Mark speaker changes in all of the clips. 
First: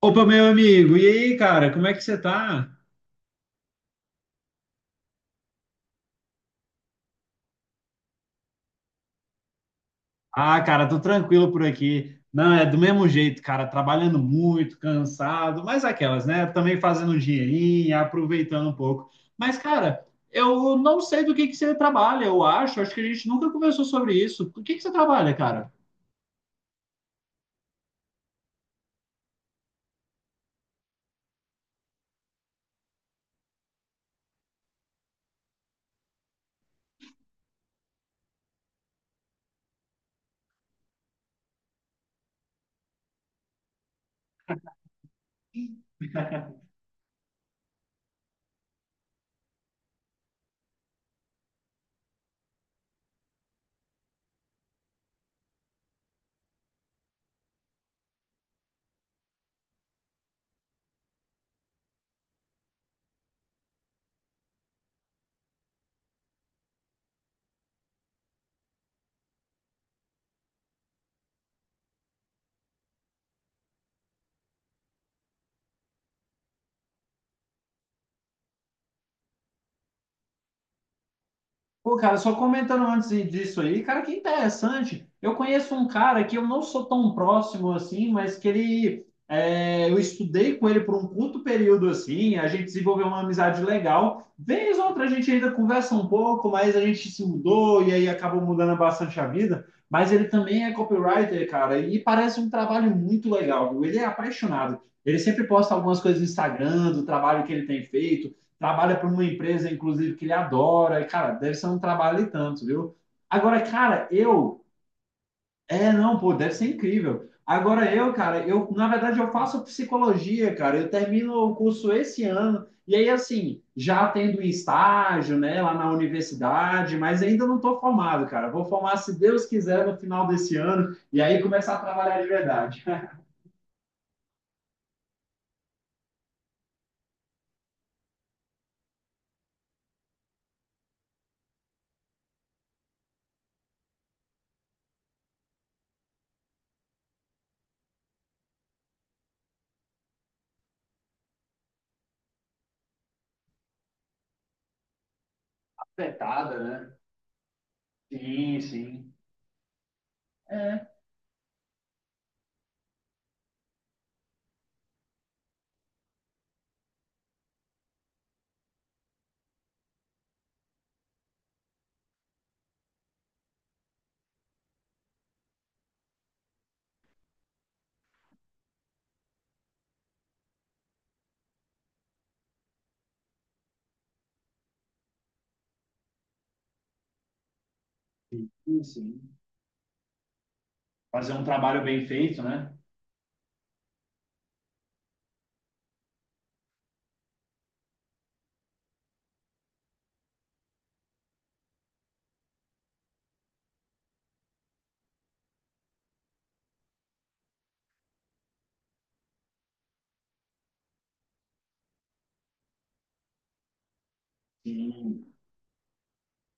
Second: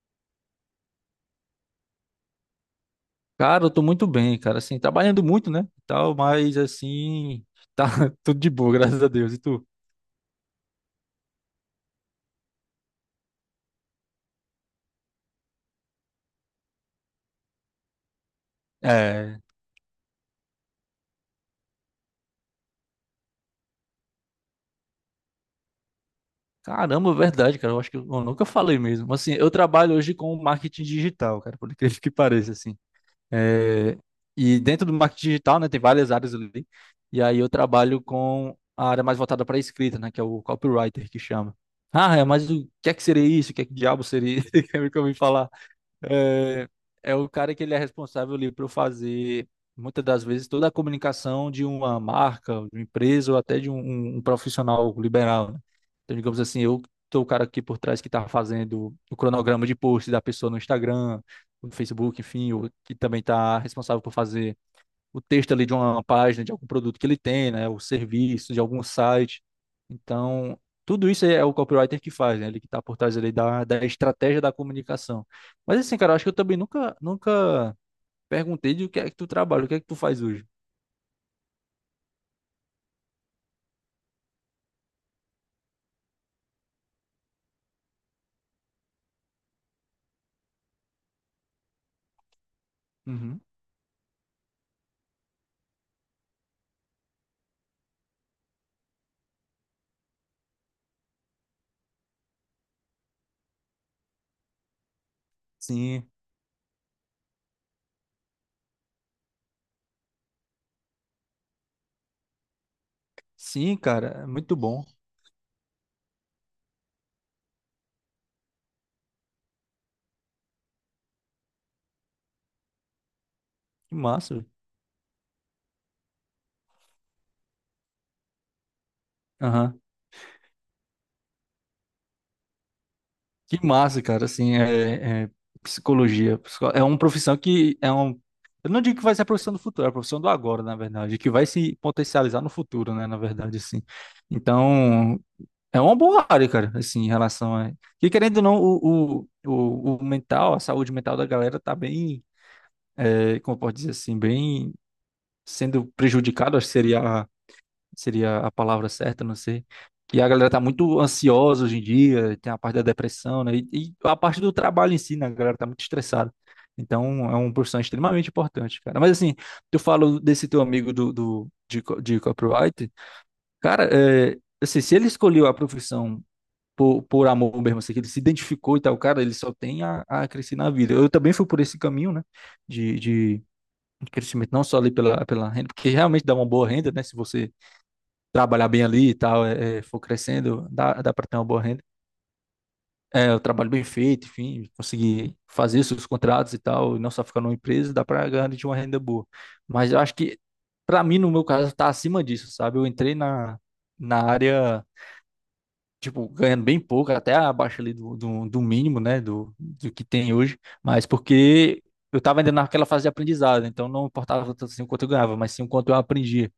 Speaker 1: Opa, meu amigo, e aí, cara, como é que você tá?
Speaker 2: Cara, eu tô muito bem, cara, assim, trabalhando muito, né, e tal, mas, assim, tá tudo de boa, graças a Deus, e tu?
Speaker 1: Ah, cara, tô tranquilo por aqui. Não, é do mesmo jeito, cara, trabalhando muito, cansado, mas aquelas, né? Também fazendo um dinheirinho, aproveitando um pouco.
Speaker 2: É,
Speaker 1: Mas, cara, eu não sei do que você trabalha, eu acho que a gente nunca conversou sobre isso. O que que você trabalha, cara?
Speaker 2: caramba, verdade, cara, eu acho que eu nunca falei mesmo, assim, eu trabalho hoje com marketing digital, cara, por incrível que pareça, assim, é, e dentro do marketing digital, né, tem várias áreas ali, e aí eu trabalho com a área mais voltada para escrita, né, que é o copywriter que chama. Ah, é, mas o que é que seria isso? O que é que diabo seria isso? Quer me que eu ouvi falar? É, é o cara que ele é responsável ali por fazer, muitas das vezes, toda a comunicação de uma marca, de uma empresa ou até de um, um profissional liberal, né? Então, digamos assim, eu tô o cara aqui por trás que está fazendo o cronograma de posts da pessoa no Instagram, no Facebook, enfim, o que também está responsável por fazer o texto ali de uma página, de algum produto que ele tem, né? O serviço, de algum site. Então, tudo isso é o copywriter que faz, né? Ele que está por trás ali da estratégia da comunicação. Mas assim, cara, eu acho que eu também nunca, nunca perguntei de o que é que tu trabalha, o que é que tu faz hoje.
Speaker 1: Pô, cara, só comentando antes disso aí, cara, que interessante. Eu conheço um cara que eu não sou tão próximo assim, mas que ele. É, eu estudei com ele por um curto período assim, a gente desenvolveu uma
Speaker 2: Uhum.
Speaker 1: amizade legal. Vez ou outra a gente ainda conversa um pouco, mas a gente se mudou e aí acabou mudando bastante a vida. Mas ele também é copywriter, cara, e parece um trabalho muito legal, viu? Ele é apaixonado. Ele sempre posta algumas
Speaker 2: Sim,
Speaker 1: coisas no Instagram do trabalho que ele tem feito, trabalha para uma empresa, inclusive, que ele adora. E, cara, deve ser um trabalho e tanto, viu? Agora,
Speaker 2: sim,
Speaker 1: cara,
Speaker 2: cara, é muito
Speaker 1: eu.
Speaker 2: bom.
Speaker 1: É, não, pô, deve ser incrível. Agora eu, cara, eu, na verdade, eu faço psicologia, cara. Eu termino o curso esse ano. E aí, assim,
Speaker 2: Que
Speaker 1: já tendo um
Speaker 2: massa,
Speaker 1: estágio, né, lá na universidade, mas ainda não estou formado, cara. Vou formar, se Deus
Speaker 2: velho.
Speaker 1: quiser, no final desse ano. E aí começar a trabalhar de verdade.
Speaker 2: Que massa, cara, assim, é psicologia. É uma profissão que é um. Eu não digo que vai ser a profissão do futuro, é a profissão do agora, na verdade, que vai se potencializar no futuro, né, na verdade, assim. Então, é uma boa área, cara, assim, em relação a. E querendo ou não, o mental, a saúde mental da galera tá bem, como eu posso dizer assim, bem sendo prejudicado,
Speaker 1: Afetada,
Speaker 2: acho que
Speaker 1: né?
Speaker 2: seria a
Speaker 1: Sim,
Speaker 2: palavra
Speaker 1: sim.
Speaker 2: certa, não sei. E a galera tá
Speaker 1: É,
Speaker 2: muito ansiosa hoje em dia, tem a parte da depressão, né? E a parte do trabalho em si, né? A galera tá muito estressada. Então, é uma profissão extremamente importante, cara. Mas assim, eu falo desse teu amigo de copyright, cara, assim, se ele escolheu a profissão por amor mesmo, assim, que ele se identificou e tal, cara, ele só tem a crescer na vida. Eu também fui por esse caminho, né? De crescimento, não só ali pela renda, porque realmente dá uma boa renda, né? Se você trabalhar
Speaker 1: sim,
Speaker 2: bem ali e
Speaker 1: sim.
Speaker 2: tal, for crescendo, dá para
Speaker 1: Fazer
Speaker 2: ter
Speaker 1: um
Speaker 2: uma boa
Speaker 1: trabalho
Speaker 2: renda.
Speaker 1: bem feito, né?
Speaker 2: É, o trabalho bem feito, enfim, conseguir fazer seus contratos e tal, e não só ficar numa empresa, dá para ganhar de uma renda boa. Mas eu acho que, para mim, no meu caso, tá acima disso, sabe? Eu entrei na área, tipo, ganhando bem pouco, até abaixo ali do mínimo, né, do que tem hoje, mas porque. Eu estava ainda naquela fase de aprendizado, então não importava tanto assim o quanto eu
Speaker 1: Sim.
Speaker 2: ganhava, mas sim o quanto eu aprendia.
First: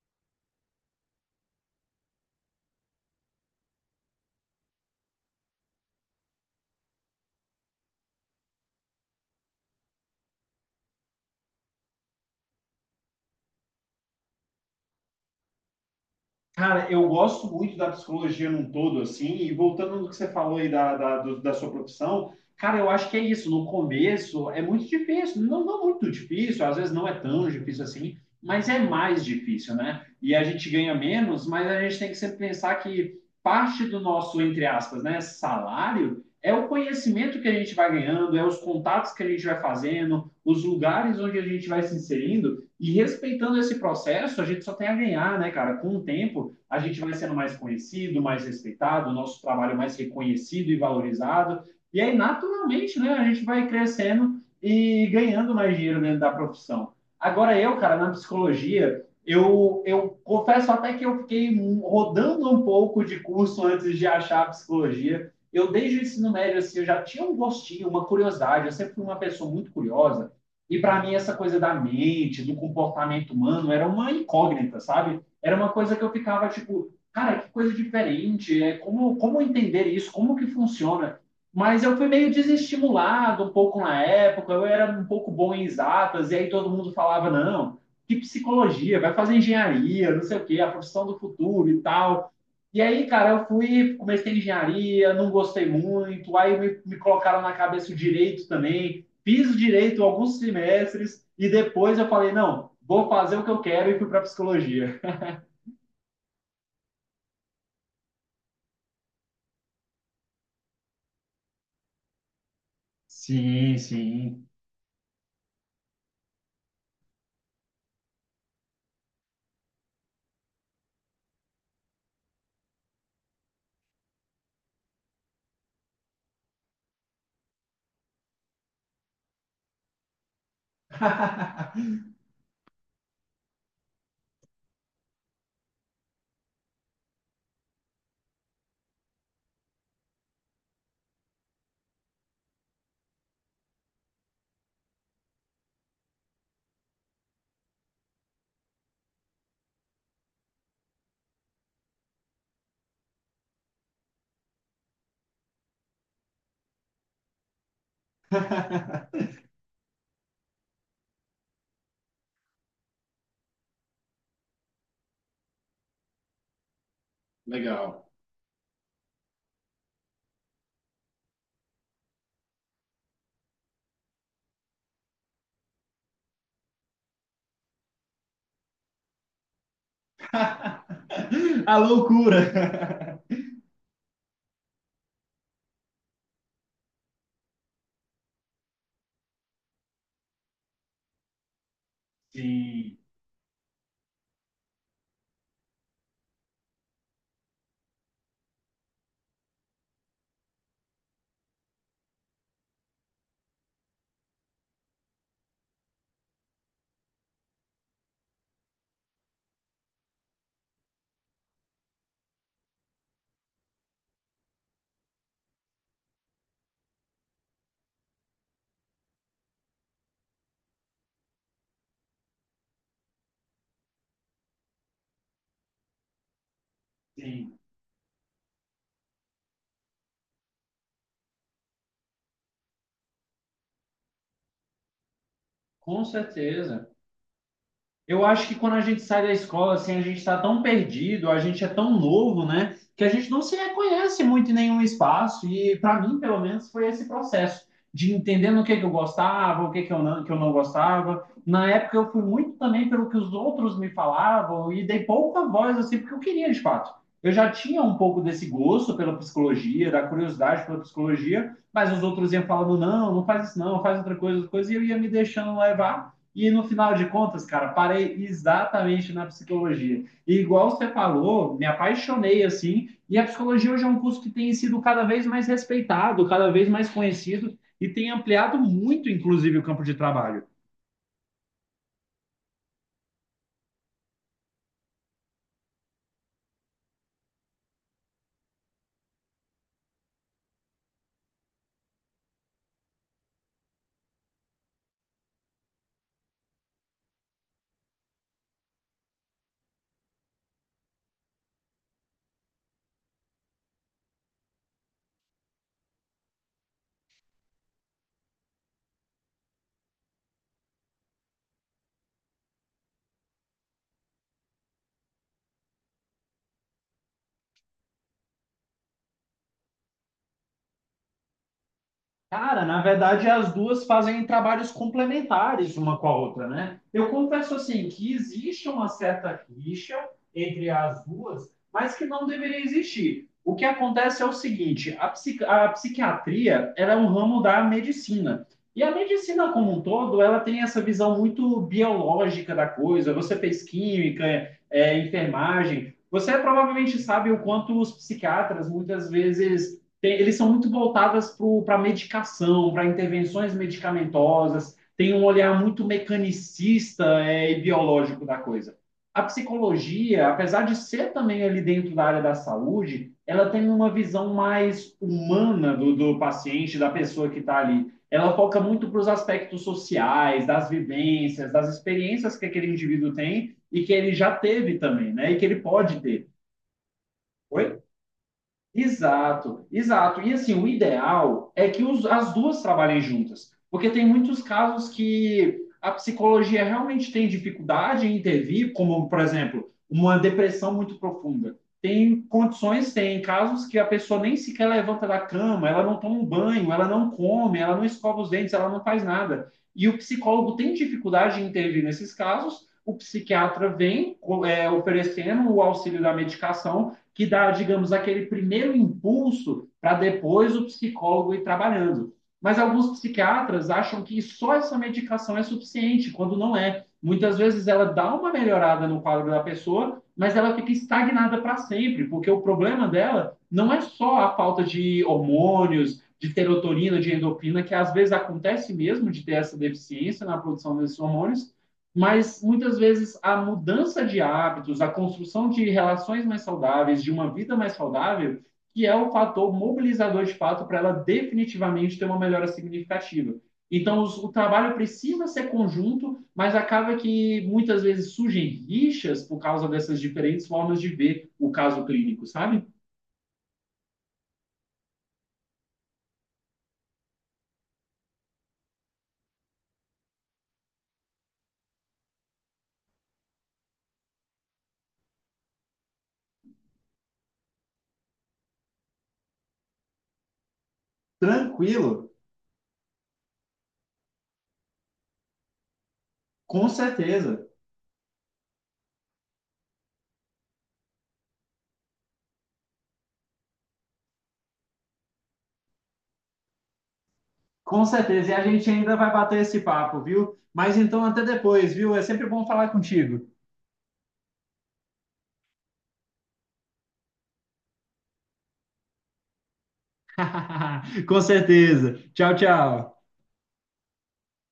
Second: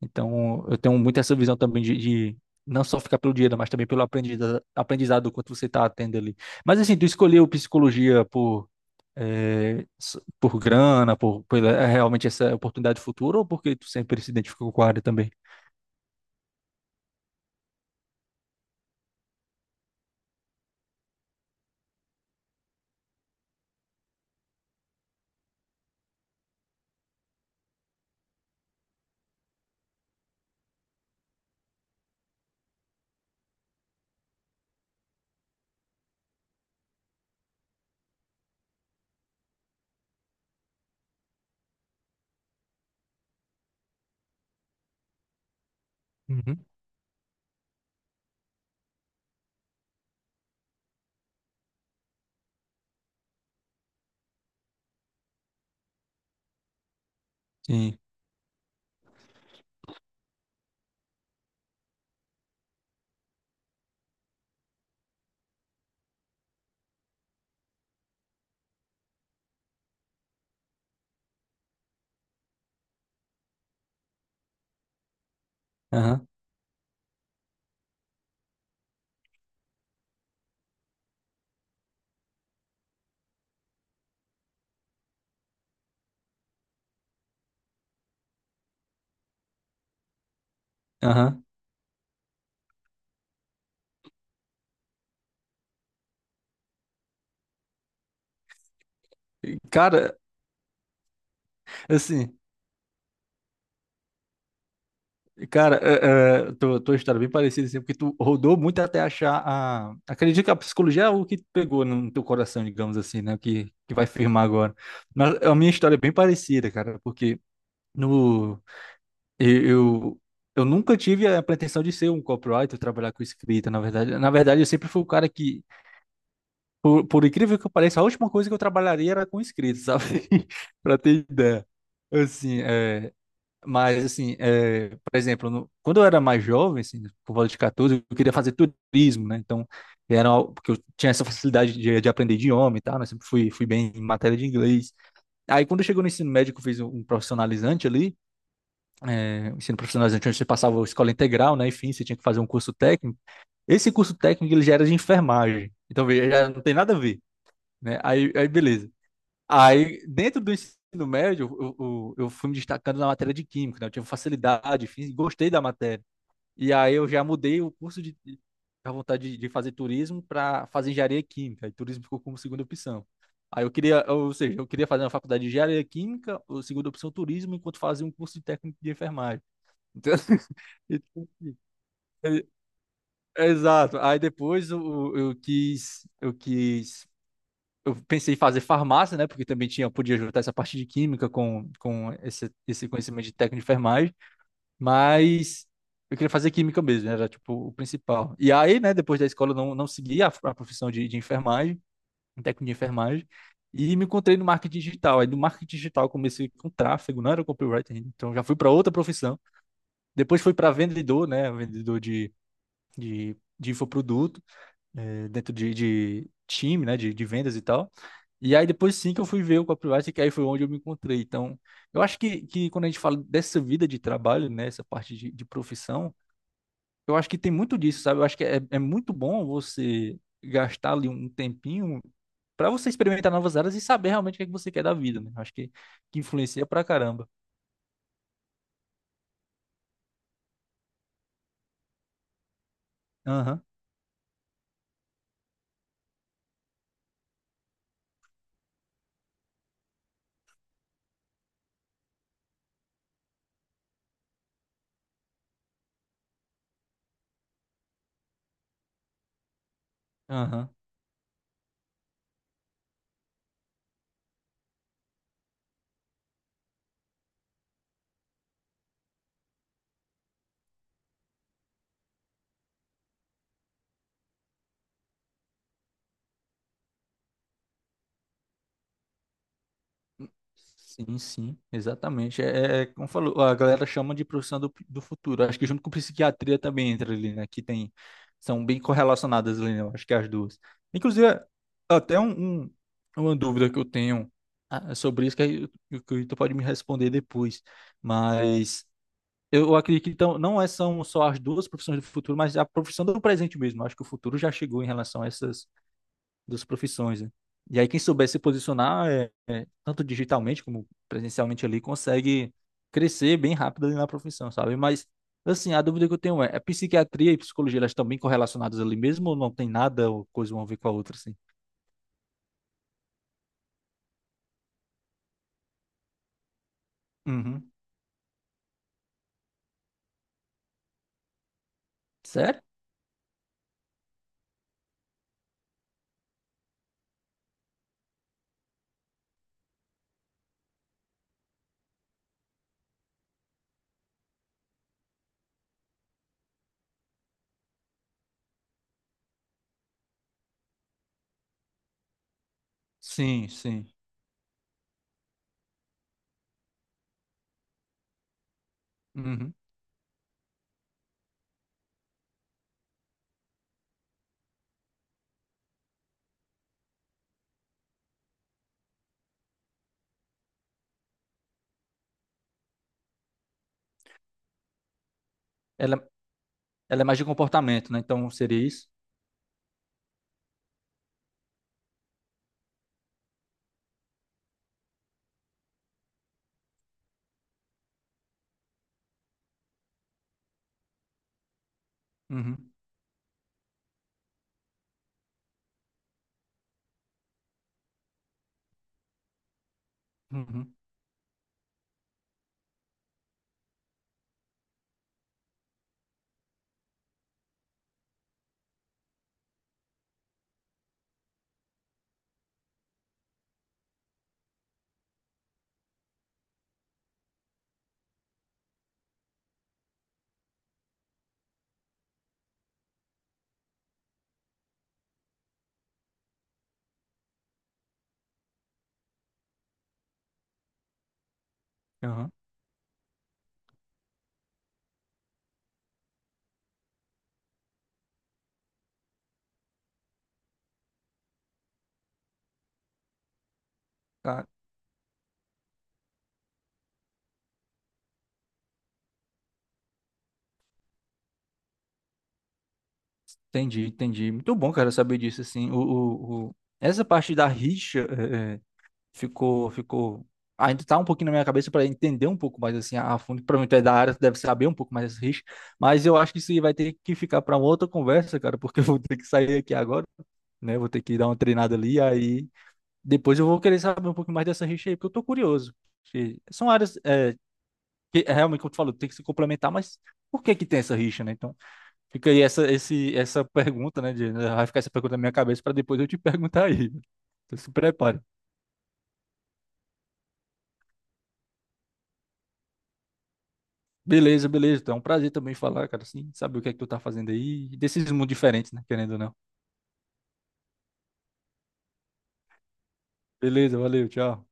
Speaker 2: Então, eu tenho muito essa visão também de não só ficar pelo dinheiro, mas também pelo aprendizado, aprendizado do quanto você está atendo ali. Mas assim, tu escolheu psicologia por grana, por pela, é realmente essa oportunidade futura, ou porque tu sempre se identificou com a área também?
Speaker 1: Cara, eu gosto muito da psicologia num todo, assim, e voltando no que você falou aí da sua profissão, cara, eu acho que é isso. No começo é muito difícil, não, não muito difícil, às vezes não é tão difícil assim, mas é mais difícil, né? E a gente ganha menos, mas a gente tem que sempre pensar que parte do nosso, entre aspas, né, salário é o conhecimento que a gente vai ganhando, é os contatos que a gente vai fazendo, os lugares onde a gente vai se inserindo, e respeitando esse processo, a gente só tem a ganhar, né, cara, com o tempo
Speaker 2: Uhum.
Speaker 1: a gente vai sendo mais conhecido, mais respeitado, o nosso trabalho mais reconhecido e valorizado. E aí, naturalmente, né, a gente vai crescendo e ganhando mais dinheiro dentro da profissão. Agora, eu, cara,
Speaker 2: Sim.
Speaker 1: na psicologia, eu confesso até que eu fiquei rodando um pouco de curso antes de achar a psicologia. Eu, desde o ensino médio, assim, eu já tinha um gostinho, uma curiosidade. Eu sempre fui uma pessoa muito curiosa. E para mim, essa coisa da mente, do comportamento humano, era uma incógnita, sabe? Era uma coisa que eu
Speaker 2: Aham.
Speaker 1: ficava tipo, cara, que coisa diferente, é, como entender isso, como que funciona? Mas eu fui meio desestimulado um pouco na época, eu era um pouco bom em exatas, e aí todo mundo falava, não, que psicologia, vai fazer engenharia, não sei o quê, a profissão do
Speaker 2: Aham.
Speaker 1: futuro e tal. E aí, cara, eu fui, comecei engenharia, não gostei muito, aí me colocaram na cabeça o direito também, fiz direito
Speaker 2: Cara,
Speaker 1: alguns semestres, e depois eu falei,
Speaker 2: assim.
Speaker 1: não, vou fazer o que eu quero e fui para psicologia.
Speaker 2: Cara, tua história é bem parecida, assim, porque tu rodou muito até achar a... Acredito que a psicologia é o que pegou no teu coração, digamos assim, né? Que,
Speaker 1: Sim,
Speaker 2: que vai firmar
Speaker 1: sim.
Speaker 2: agora. Mas a minha história é bem parecida, cara, porque no... Eu, eu, eu nunca tive a pretensão de ser um copywriter, trabalhar com escrita, na verdade. Na verdade, eu sempre fui o cara que, por incrível que pareça, a última coisa que eu trabalharia era com escrita, sabe? Pra ter ideia. Assim, mas, assim, por exemplo, quando eu era mais jovem, assim, por volta de 14, eu queria fazer turismo, né? Então, porque eu tinha essa facilidade de aprender idioma e tal, né? Sempre fui bem em matéria de inglês. Aí, quando chegou no ensino médio, que eu fiz um profissionalizante ali, um ensino profissionalizante, onde você passava a escola integral, né? Enfim, você tinha que fazer um curso técnico. Esse curso técnico, ele já era de enfermagem. Então, veja, já não tem nada a ver, né? Aí, beleza. Aí, dentro do ensino médio, eu fui me destacando na matéria de química, né? Eu tive facilidade, fiz, gostei da matéria. E aí eu já mudei o curso
Speaker 1: Legal.
Speaker 2: de a vontade de fazer turismo para fazer engenharia química, e turismo ficou como segunda opção. Aí eu queria, ou seja, eu queria fazer uma faculdade de engenharia química, ou segunda opção turismo, enquanto fazia um curso de técnico de enfermagem. Então, é-
Speaker 1: A
Speaker 2: é-
Speaker 1: loucura.
Speaker 2: exato. Aí depois eu pensei em fazer farmácia, né? Porque também tinha, podia juntar essa parte de química com esse
Speaker 1: Sim,
Speaker 2: conhecimento de técnico de enfermagem, mas eu queria fazer química mesmo, né, era tipo o principal. E aí, né, depois da escola eu não segui a profissão de enfermagem, um técnico de enfermagem, e me encontrei no marketing digital. Aí do marketing digital eu comecei com tráfego, não era copywriter ainda, então já fui para outra profissão. Depois fui para vendedor, né, vendedor de infoproduto, dentro de time, né, de vendas e tal. E aí depois sim que eu fui ver o copyright, que aí foi onde eu me encontrei. Então, eu acho que quando a gente fala dessa vida de trabalho, né, essa parte de profissão, eu acho que tem
Speaker 1: sim.
Speaker 2: muito disso, sabe? Eu acho que é muito bom você gastar ali um tempinho para você experimentar novas áreas e saber realmente o que é que você quer da vida, né? Eu acho que,
Speaker 1: Com
Speaker 2: que influencia pra
Speaker 1: certeza.
Speaker 2: caramba.
Speaker 1: Eu acho que quando a gente sai da escola, assim, a gente está tão perdido, a gente é tão novo, né, que a gente não se
Speaker 2: Aham,
Speaker 1: reconhece muito em nenhum espaço. E para mim, pelo menos, foi esse processo de entendendo o que que eu gostava, o que que eu não gostava. Na época, eu fui muito também pelo que os outros me falavam e dei pouca voz, assim, porque eu queria, de fato. Eu já tinha um pouco desse gosto pela psicologia, da curiosidade
Speaker 2: aham.
Speaker 1: pela psicologia, mas os outros iam falando, não, não faz isso não, faz outra coisa, e eu ia me deixando levar e no final de contas, cara, parei exatamente na psicologia. E igual você falou, me apaixonei assim. E a psicologia hoje é um curso que tem sido cada vez mais respeitado, cada vez mais conhecido e tem ampliado muito, inclusive, o campo de trabalho.
Speaker 2: Sim, sim, exatamente. É como falou, a galera chama de profissão do futuro. Acho que junto com psiquiatria também entra ali, né? Que tem, são bem correlacionadas ali, né? eu acho que as duas. Inclusive, até uma dúvida que eu tenho, é sobre isso, que aí o que o tu pode me responder depois. Mas eu acredito que então, não é, são só as duas profissões do futuro, mas a profissão do presente mesmo. Acho que o futuro já chegou em relação a essas das profissões, né? E aí quem souber se posicionar, tanto digitalmente como presencialmente ali, consegue crescer bem rápido ali na profissão, sabe? Mas, assim, a dúvida que eu tenho é, a psiquiatria e psicologia, elas estão bem correlacionadas ali mesmo ou não tem nada ou coisa uma a ver com a outra, assim?
Speaker 1: Cara, na verdade, as duas fazem trabalhos complementares uma com a outra, né? Eu confesso
Speaker 2: Uhum.
Speaker 1: assim que existe uma certa rixa entre as duas, mas que não deveria
Speaker 2: Sério?
Speaker 1: existir. O que acontece é o seguinte: a, psiqui- a psiquiatria ela é um ramo da medicina. E a medicina como um todo, ela tem essa visão muito biológica da coisa. Você fez química, é, enfermagem. Você provavelmente sabe o quanto os psiquiatras muitas vezes tem- eles são muito voltadas para medicação, para
Speaker 2: Sim,
Speaker 1: intervenções
Speaker 2: sim.
Speaker 1: medicamentosas, tem um olhar muito mecanicista, é, e biológico da coisa. A
Speaker 2: Uhum.
Speaker 1: psicologia, apesar de ser também ali dentro da área da saúde, ela tem uma visão mais humana do paciente, da pessoa que está ali. Ela foca muito para os aspectos sociais, das vivências, das experiências que aquele indivíduo tem e que ele já teve também, né? E que ele
Speaker 2: Ela,
Speaker 1: pode ter.
Speaker 2: ela é mais de
Speaker 1: Oi?
Speaker 2: comportamento, né? Então seria isso?
Speaker 1: Exato, exato. E assim, o ideal é que os- as duas trabalhem juntas, porque tem muitos casos que a psicologia realmente tem dificuldade em intervir, como, por exemplo, uma depressão muito profunda. Tem
Speaker 2: Uhum.
Speaker 1: condições, tem casos que a pessoa nem sequer levanta da cama, ela não toma um banho, ela não come, ela não escova os dentes, ela não faz nada. E o psicólogo tem
Speaker 2: Uhum.
Speaker 1: dificuldade em intervir nesses casos, o psiquiatra vem, co- é, oferecendo o auxílio da medicação que dá, digamos, aquele primeiro impulso para depois o psicólogo ir trabalhando. Mas alguns psiquiatras acham que só essa medicação é suficiente, quando não é. Muitas vezes ela dá uma melhorada no quadro da pessoa, mas ela fica estagnada para sempre, porque o problema dela não é só a falta de hormônios, de serotonina, de endorfina, que às vezes acontece mesmo de ter essa deficiência na produção desses hormônios,
Speaker 2: Aham.
Speaker 1: mas muitas vezes a mudança de hábitos, a construção de relações mais saudáveis, de uma vida mais saudável, que é o fator mobilizador de fato para ela definitivamente ter uma melhora significativa. Então, o
Speaker 2: Tá.
Speaker 1: trabalho precisa ser conjunto, mas acaba que muitas vezes surgem rixas por causa dessas diferentes formas de ver o caso clínico, sabe?
Speaker 2: Entendi, entendi. Muito bom, cara, saber disso, assim. Essa parte da rixa ficou, ficou. Ainda tá um pouquinho na minha cabeça para entender um pouco mais assim a fundo. Para mim, tu é da área, tu deve saber um pouco mais desse risco. Mas eu acho que isso aí vai ter que ficar para uma outra conversa, cara, porque eu vou ter que sair aqui agora, né? Vou ter que dar uma treinada ali.
Speaker 1: Tranquilo,
Speaker 2: Aí depois eu vou querer saber um pouco mais dessa rixa aí, porque eu tô curioso. Que
Speaker 1: com
Speaker 2: são áreas
Speaker 1: certeza.
Speaker 2: que é realmente, como tu falou, tem que se complementar, mas por que que tem essa rixa, né? Então fica aí essa pergunta, né? Vai ficar essa pergunta na minha cabeça para depois eu te perguntar aí. Então se
Speaker 1: Com
Speaker 2: prepare.
Speaker 1: certeza. E a gente ainda vai bater esse papo, viu? Mas então, até depois, viu? É sempre bom falar contigo.
Speaker 2: Beleza, beleza. Então, é um prazer também falar, cara, assim, saber o que é que tu tá fazendo aí, desses mundos diferentes, né, querendo ou não.
Speaker 1: Com certeza. Tchau, tchau.
Speaker 2: Beleza, valeu, tchau.